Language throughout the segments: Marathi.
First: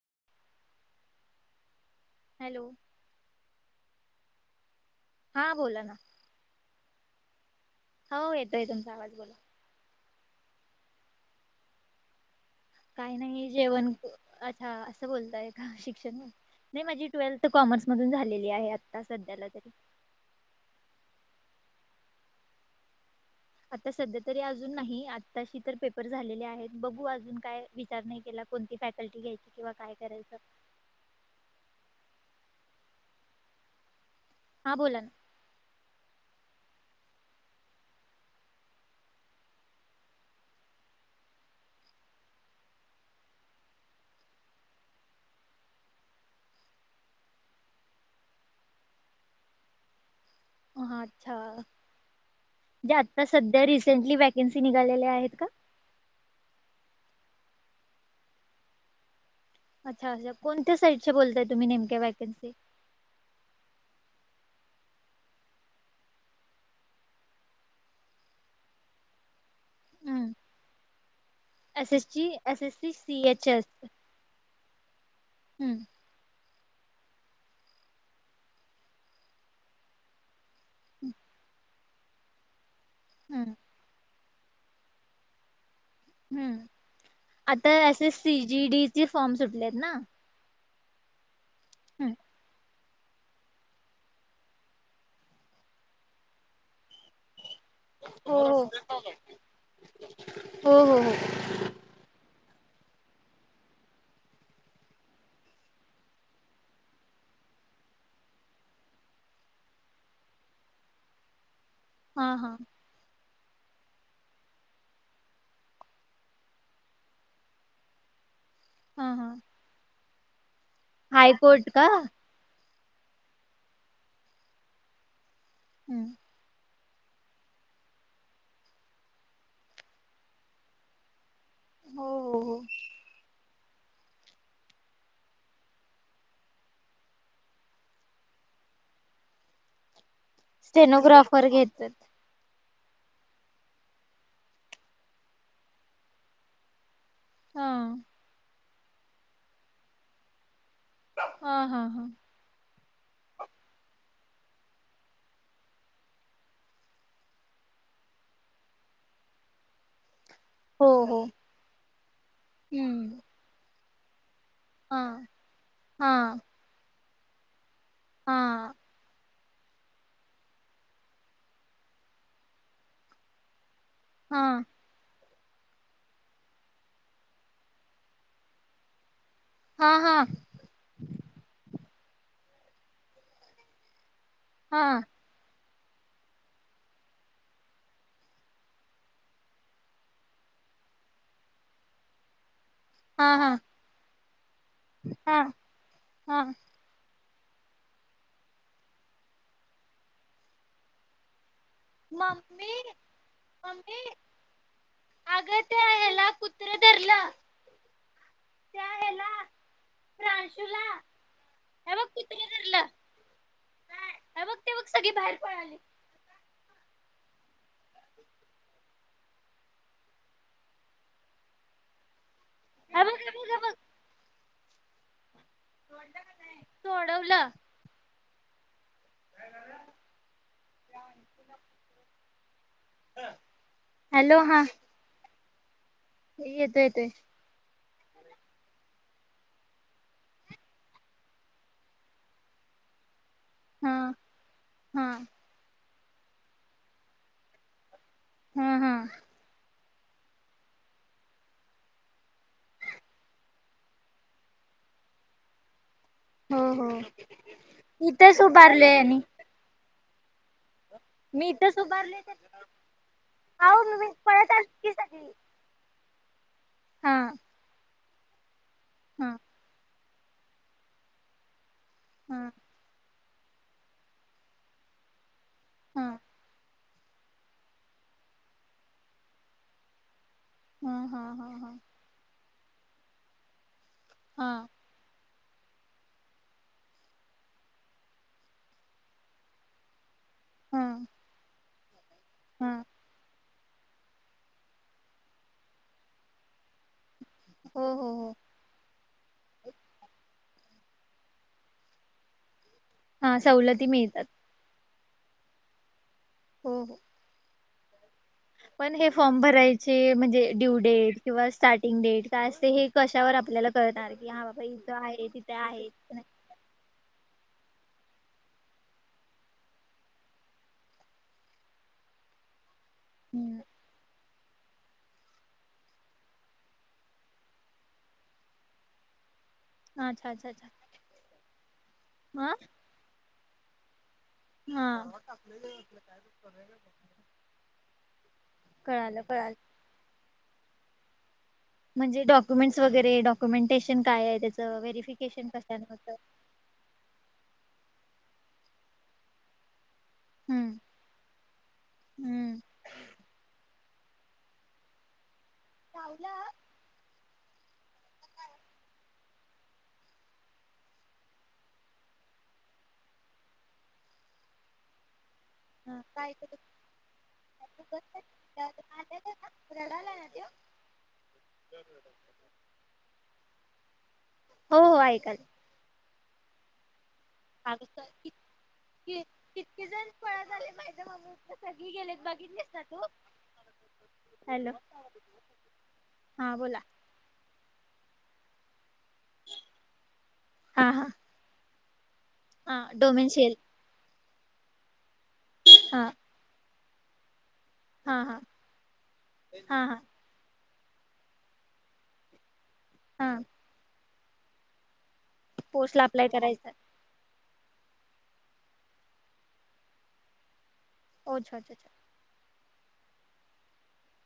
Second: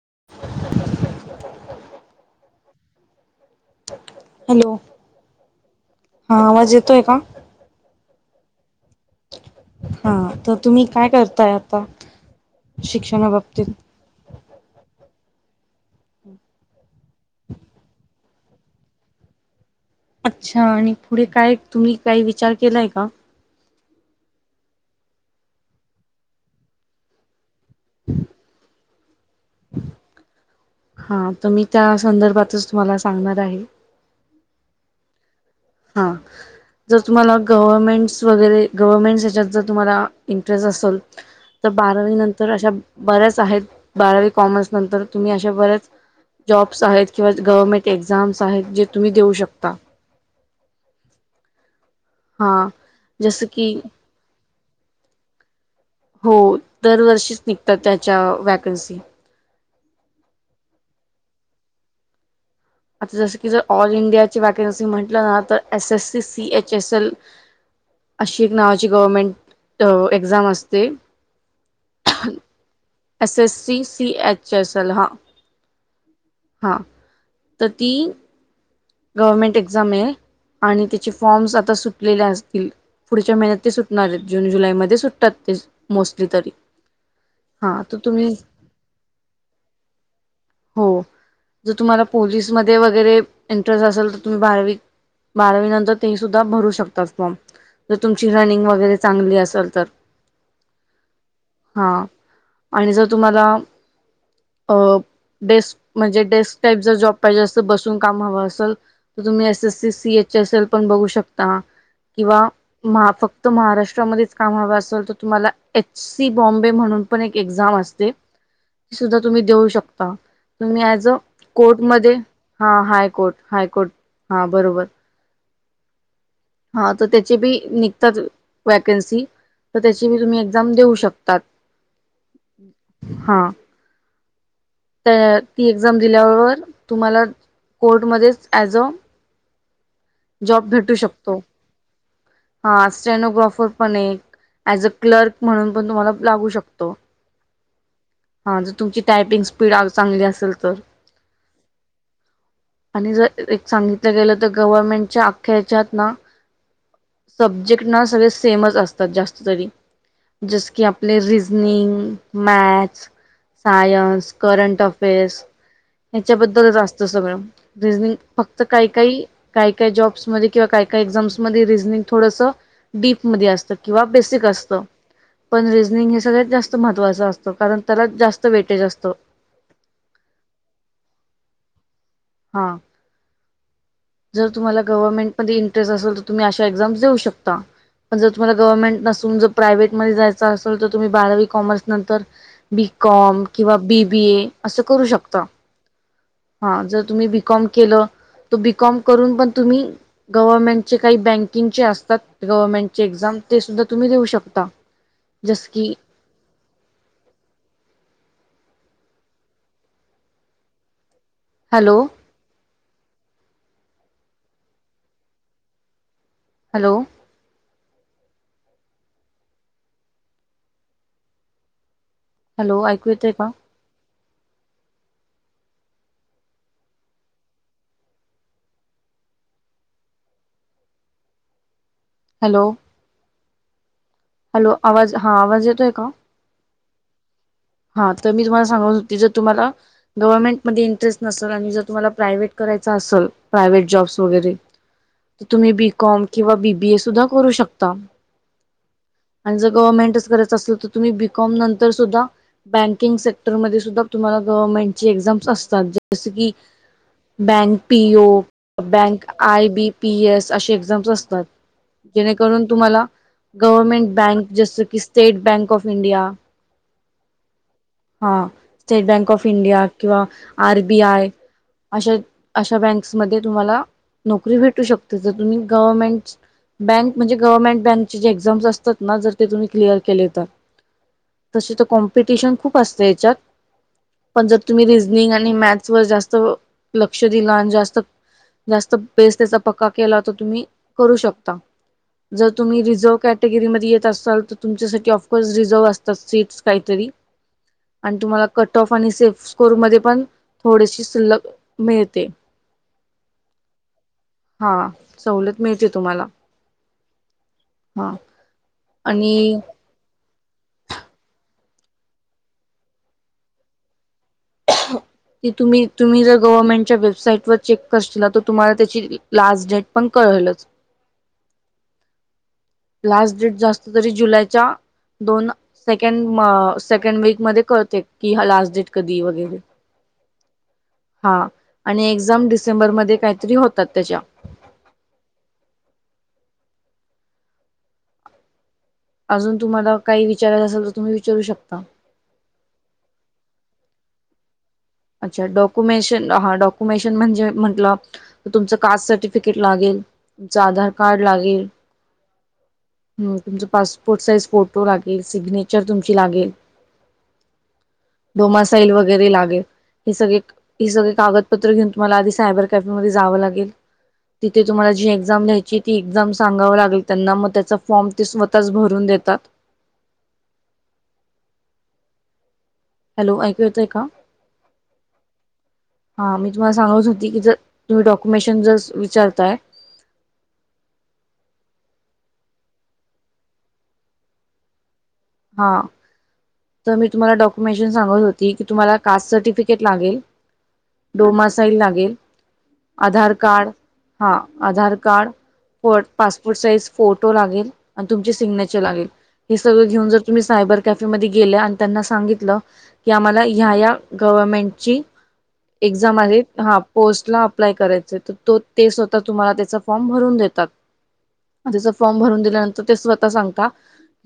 [inaudible] हॅलो हॅलो हा बोला ना तोय का हो येतोय तुमचा आवाज बोला हा तर तुम्ही काय करताय आता काय नाही शिक्षणाबाबतीत जेवण अच्छा असं बोलताय शिक्षण नई माझी ट्वेल्थ कॉमर्स मधून झालेली आहे आता सध्याला तरी अच्छा आणि पुढे काय तुम्ही काय विचार केलाय का? आता सध्या तरी अजून नाही आताशी तर पेपर झालेले आहेत बघू अजून काय विचार नाही केला. कोणती फॅकल्टी घ्यायची किंवा काय करायचं हा तर मी त्या संदर्भातच तुम्हाला सांगणार आहे. हा बोला ना हा जर तुम्हाला गव्हर्मेंट्स वगैरे गव्हर्नमेंट्स हेच्यात जर तुम्हाला इंटरेस्ट असल तर बारावी नंतर अशा बऱ्याच आहेत बारावी कॉमर्स नंतर तुम्ही अशा बऱ्याच जॉब्स आहेत किंवा गव्हर्नमेंट एक्झामस आहेत जे तुम्ही देऊ शकता. अच्छा हा जे आता जसं सध्या की रिसेंटली व्हाक एनसी निघालेल्या आहेत का? हो दरवर्षीच निघतात त्याच्या वॅकन्सी. अच्छा अच्छा तर कोणत्या साईड बोलताय तुम्ही नेमक्या व्हॅकन्सी आता जसं की जर ऑल इंडियाची वॅकन्सी म्हटलं ना तर S SC C H S L अशी एक नावाची गव्हर्मेंट एक्झाम असते. एस एस ची S S C C S H S C C H S L हा हम्म हा तर ती गव्हर्मेंट एक्झाम हे आणि तिची हम्म फॉर्म्स आता सुटलेले असतील पुढच्या महिन्यात ते सुटणार हेत जून जुलै मध्ये सुटतात तेच हम्म आता तर असे तुम्ही सी जी डी चे फॉर्म सुटलेत ना. हो जर तुम्हाला हम्म. पोलीसमध्ये वगैरे इंटरेस्ट असेल तर तुम्ही बारावी बारावी नंतर ते सुद्धा भरू शकतात फॉर्म तर तुमची हो हो रनिंग वगैरे चांगली असल तर हो हो हो. हा आणि जर तुम्हाला अ डेस्क म्हणजे डेस्क टाईप जर जॉब पाहिजे असेल बसून काम हवं असल तर तुम्ही S S C सिच S L पण बघू शकता. हा किंवा हा मा फक्त तर महाराष्ट्रामध्येच काम हव असल तर तुम्हाला एच सी बॉम्बे म्हणून पण एक एक्झाम असते. हा सुद्धा हा तुम्ही देऊ शकता तुम्ही याज अ हायकोर्ट का? कोर्टमध्ये हा हायकोर्ट हायकोर्ट हा बरोबर. हम्म. हा तर त्याचे बी निघतात वॅकन्सी तर त्याचीी तुम्ही एक्झाम देऊ शकतात हो हो हो हा. त्या ती एक्झाम दिल्यावर तुम्हाला कोर्टमध्येच ऍज अ जॉब भेटू शकतो. स्टेनोग्राफर घेतात. हा स्टेनोग्राफर पण एक ऍज अ क्लर्क म्हणून पण तुम्हाला लागू शकतो. हा. हां जर तुमची टायपिंग स्पीड चांगली असेल तर. हा हा हा. आणि जर एक सांगितलं गेलं तर गव्हर्नमेंटच्या अख्याच्यात ना. सब्जेक्ट ना सगळे सेमच असतात जास्तरी जस की हो हो. आपले रिजनिंग मॅथस हम्म सायन्स करंट हा अफेअर्स हा ह्याच्याबद्दल जास्त सगल. रिझनिंग हा फक्त काय काय काय काय जॉब्समध्ये किंवा काय काय एक्झाम्स मध्ये रिझनिंग थोडस डीप मध्ये असत किंवा बेसिक हा. असत. पण रिझनिंग हे सगळ्यात जास्त महत्त्वाचं असतं कारण त्याला जास्त वेटेज असतो. हा हा हा जर तुम्हाला हा गव्हर्मेंटध्ये इंटरेट असेल तर तुम्ही अशा एक्झाम देऊ शकता. पण जर तुम्हाला गव्हर्नमेंट नसून जर प्रायव्हेटमध्येध्ये जायचं असेल तर, तुम्ही बारावी कॉमर्स नंतर हा बीकॉम हा किंवा बीबी ए असं करू शकता हा हा जर तुम्ही बी कॉम केल तर बी कॉम करून पण तुम्ही गव्हर्मेंट चे काही ब चे असतात मम्मी गव्हनमेंटचे एक्झाम ते सुद्धा तुम्ही देऊ शकता. अग जस ते की ह्याला कुत्र धरला. त्या हेला प्रांशूला हॅलो ग तेग सगळी बाहेर पळाली. हॅलो. हॅलो हे ऐकू बघ हे येतय बघ का हे सोडल काय नाही सोडवलं. काय झालं. हॅलो. हॅलो हा. हा आवाज येतोय का. येतोय येतोय. हा तर मी तुम्हाला सांगून होते ज तुम्हा गव्हर्नमेंटमध्येध्ये इंटरेस्ट नसेल आणि जर तुम्हा प्रायव्हेट कर. करायच असेल. प्रायव्हेट हा जॉब्स वगैरे हा तर तुम्ही बीकॉम किंवा बीबीए सुद्धा करू शकता. हा आणि जर गवर्मेंटच करायचं असल तर तुम्ही बीकॉम नंतर सुद्धा बँकिंग सेक्टरमध्ये सुद्धा तुम्हाला गव्हर्नमेंटची एक्झाम्स असतात. जस की हो हो बँक पी ओ इथेच उभारलोय आणि bank I B P S अशी एक्झाम असतात. मी इथेच उभारलोय तर जेणेकरून तुम्हाला आहो मी गव्हर्मेंट पळत बँक आलो जस की सगळी स्टेट बँक ऑफ इंडिया. हा. हा स्टेट बँक हा ऑफ इंडिया किंवा आर बी आय अशा हा अशा बँक्समध्ये तुम्हाला नोकरी भेटू शकते जर तुम्ही हा गवर्मेंट बँक म्हणजे गव्हर्मेंट बँकचे जे एक्झा्स असतात ना जर ते तुम्ही क्लिअर केले. हा हा हा हा तस तर कॉम्पिटिशन खूप असतं याच्यात पण जर हा तुमि रिझनिंग मॅथ व जास्त लक्ष दिला जास्त बेस त्या चा पक्का केला तुम्ही हा करू शकता जर हा तुम्ही रिजेर्व कॅट कटेगरीमध्ये येत असाल तर तुमच्यासाठी ऑफकोर्स रिझर्व्ह असतात सीट्स काहीतरी हो हो आणि हो तुम्हाला कट ऑफ आणि सेफ स्कोर ममध्ये पण थोडीशी सुलभ मिळते हा सवलती मिळतात हा सवलत मिळते तुम्हाला हो हो हा पण हे फॉर्म आणि भरायचे म्हणजे ड्यू डेट किंवा स्टार्टिंग डेट काय असते हे कशावर आपल्याला कळणार की हा बा ती तुम्ही तुम्ही जर गवर्नमेंटच्या वेबसाईट चेक कर त तुम्हाला त्याची लास्ट डेट पण कळेलच लास्ट डेट जास्त तरी जुलै दोन सेकड सेकंड वीक मध्ये कळते कि लास्ट डेट कधी वगैरे अच्छा अच्छा अच्छा हा आणि एक्झाम हा डिसेंबर मध्ये काहीतरी होतात त्याच्या हा का अजून तुम्हाला काही विचारायच असेल तर तुम्ही विचारू शकता म्हणजे डक्युमेंट्स वगैरे डक्युमेंटेशन काय त्या अच्छा डॉक्युमेशन हा डॉक्युमेशन म्हणजे म्हंटलं तुमचं कास्ट सर्टिफिकेट लागेल तुमचं हम्म. आधार कार्ड लागेल हम्म. हम् तुमच पासपोर्ट साइज फोटो लागेल सिग्नेचर तुमची लागेल डोमासाईल वगैरे लागेल हे सगळे हे सगळे कागदपत्र घेऊन तुम्हाला आधी सायबर कॅफे मध्ये जावं लागेल तिथे तुम्हाला जे एक्झाम ल्यायची ती एक्झाम काय सांगाव लागली त्यांना मग त्याचा फॉर्म ते स्वतःच भरून देतात [unintelligible] ते हॅलो ऐकू येतय का हो हो ऐकाल. हा मी तुम्हाला सांगच होत अ विचारताय कितक जण फळ झाले माझ मममी सगळी गेले बघितलीस ना तू हॅलो हा हा बोला तर मी तुम्हाला डॉक्युमेंशन सांगत होती की तुम्हाला कास्ट सर्टिफिकेट लागेल हा हा डोमासाईल लागेल हा आधार डोमिनशेल कार्ड हा आधार कार्ड फ पासपोर्ट साईज फोटो लागेल आणि हा तुमचे हा सिग्नेचर लागेल हे हा सगळं हा घेऊन जर तुम्ही सायबर कॅफेमध्ये गेले आणि त्यांना सांगितलं क हा आम्हाला ह गवमेंट पोस्टला एझाम अप्लाय करायचं. ह पोस्ट अप्लाय करायचे तर ते स्वतः तुम्हाला त्याचा फॉर्म भरून देतात ओ अच्छा अच्छा अच्छा. त्याच फॉर्म भरून दिल्यानंतर ते स्वतः सांगता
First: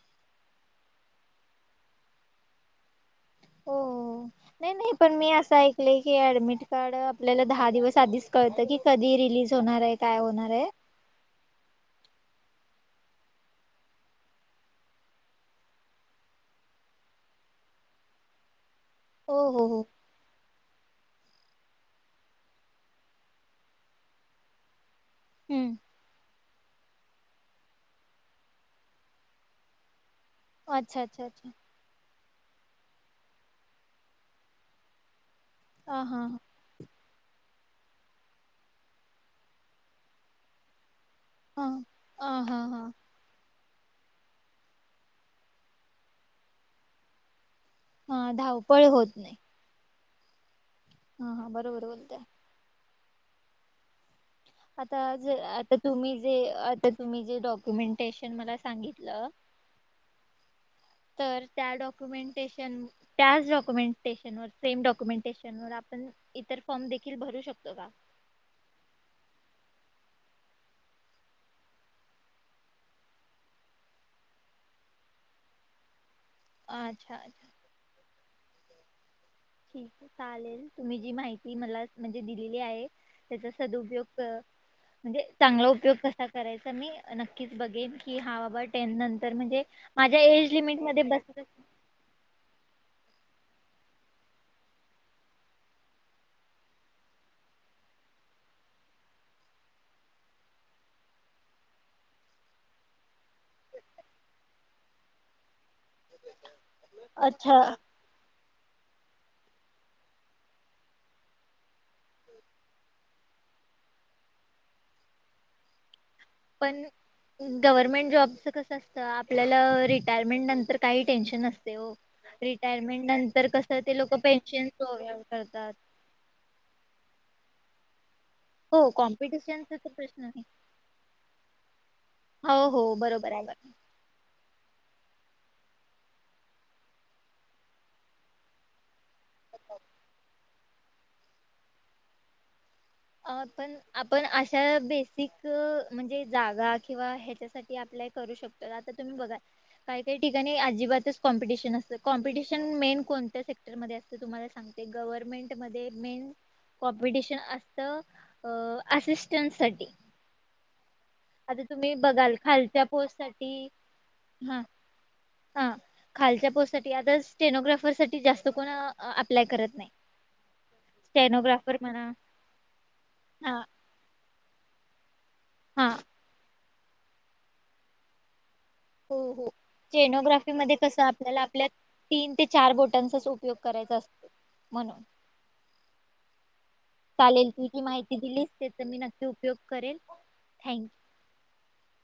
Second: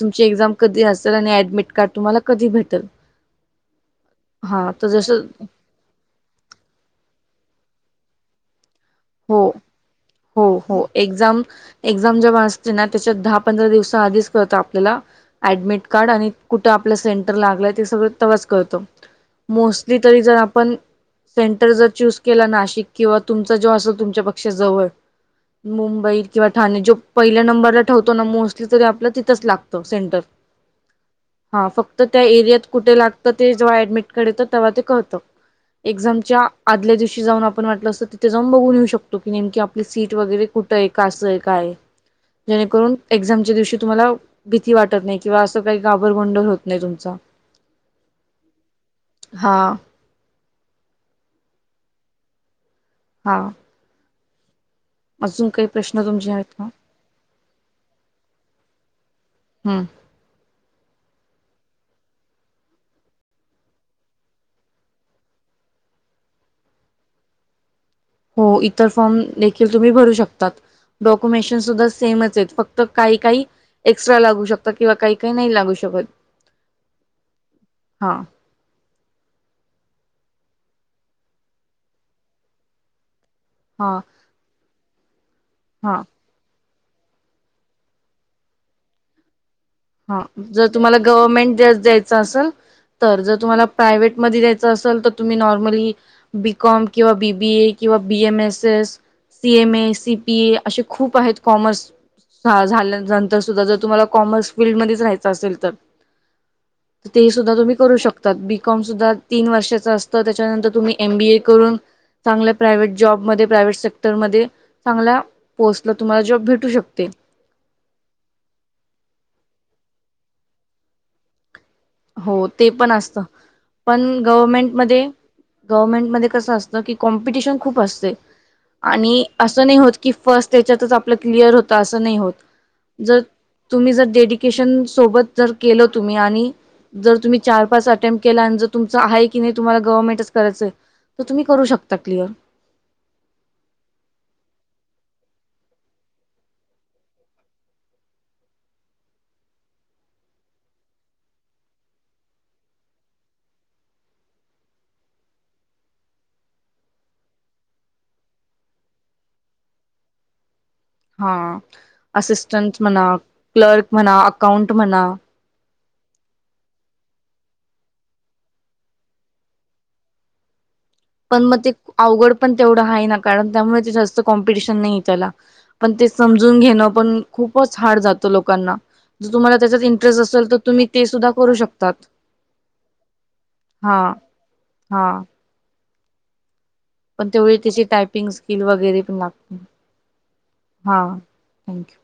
तुमची एझाम कधी असेलऍडमिट कार्ड तुम्हाला कधी भेटेल हो हा नाही तर नाही पण जसं मी असं ऐकलं की ऍडमिट कार्ड आपल्याला दहा दिवस आधीच कळतं की कधी रिलीज हो होणार आहे काय होणार आहे हो एक्झाम एझाम जेव्हा अस त्याच्यात दहा पंधरा दिवसा आधीच कत आपल्याला अऍडमिट कार्ड आणि कुठे आपल्या सेंटर ला सगच करत हो हो हो मोस्टली तरी जर आपण सेंटर जर चूस केला नाशिक किंवा तुमचा जो असल तुमच्या पेक्षा जवळ हम्म मुंबई किंवा ठाणे जो पहिल्या नंबरला ठेवतो ना मोस्टली तरी आपलं तिथंच लागतं सेंटर अच्छा अच्छा अच्छा हा फक्त त्या एरियात कुठे लागतं ते जेव्हा ऍडमिट करं तेव्हा ते कळतं हा हा एक्झामच्या आदल्या दिवशी जाऊन आपण वाटलं असतं तिथे जाऊन बघून घेऊ शकतो आप स वर कु का हा हा हा हा जेमच्यावशी तुम्हाला भीती वाटत नाही किंवा असं काही गाभरबंड होत नाही तुमचा हा धावपळी होत नाही हा हा हा बरोबर बोलतय होा आता आता तुम्ही तुमचे जे आहेत का आता तुम्ही जे डॉक्युमेंटेशन मला सांगितलं ह तर त्या डॉक्युमेंटेशन त्याच डॉक्युमेंटेशन व सेम डॉक्युमेंटेशन व पण इतर फॉर्म देखील भरू शकतो का हो इतर फॉर्म देखील तुम्ही भरू शकतात डॉक्युमेंशन सुद्धा सेमच आहेत फक्त काही काही एक्स्ट्रा लागू शकता किंवा काही काही नाही लागू शकत अच्छा अच्छा हा ठीक आहे चालेल तुम्ही जी माहिती मला म्हणजे दिलेली आहे त्याचा हा सदपयोग म्हणजे चांगला उपयोग हा कसा करायचा तर मी नक्कीच बघेन की हा बाबा टेन नंतर म्हणजे हा माझ्या एज जर तुम्हाला लिमिटमध्ये बसत गव्हर्नमेंट ज द्यायचं असेल तर जर तुम्हाला प्रायव्टमध्ये द्यायचं असेल तर तुम्ही नॉर्मली बीकॉम किंवा बीबीए किंवा बमस सीम ए सीपीए असे खूप आहेत कमर् झाल्यानंतर सुद्धा जर तुम्हाला कॉमर्स असेल तर सुा अच्छा तुम्ही करू शक तन वर्षा अस त्या तुम्हीम बी करून चांगल्या प्रायवहेट जॉबमध्ये प्रायव्हेट सेक्टरमध्ये चांगल्या पोस्ट पण गव्हर्मेंट जॉबच कस असत आपल्याला रिटायरमेंट नंतर काही टेन्शन असते हो हो ते पण रिटायरमेंट असत नंतर कसं ते पण लोक पेन्शन गवमेंट म प्रोव्हाइड करतात गमेंट म कस असत क कॉमपिटिशन खूप असते हो आणि असं कॉम्पिटिशनचा नाही तर होत की प्रश्न नाही फस्ट त्याच्यातच आपलं क्लिअर होत असं नाही होत हो हो जर बरोबर आहे तुम्ही जर डेडिकेशन सोबत जर केल तुम्ही आणि जर तुम्ही चार पाच अटेम्प्ट केला आणि जर त त गम करायं तर तुम्ही करू शकता क्ल अ पण आपण अशा बेसिक म्हणजे जागा किंवा ह्याच्यासाठी आपल्या ज ण्या सेर तुला ग्हमेंट मे कॉमटिशन असिस्टं सा हा असिस्टंट म्हणा पोस्टसाठी क्लर्क म्हणा हां अकाउंट म्हणा हां खालच्या पोस्ट साठी आता स्टेनोग्राफर साठी जास्त कोण अप्लाय करत नाही पण मग ते स्टेनोग्राफर म्हणा अवघड पण तेवढं आहे ना कारण हां त्यामुळे ते जास्त कॉम्पिटिशन नाही त्याला हां पण ते समजून घेणं पण खूपच हार्ड जातं लोकांना हो जर हो तुम्हाला त्याच्यात इंटरेस्ट असेल स्टेनोग्राफी तर मध्ये तुम्ही कसं ते सुद्धा आपल्याला करू आपल्या शकतात तीन ते चार बोटांचाच उपयोग करायचा हा असतो. हा म्हणून पण चालेल तेवढी तुी त्याची माहिती टायपिंग दिलीस त्याचा मी नक्की उपयोग करेल थँक्यू. हो थँक्यू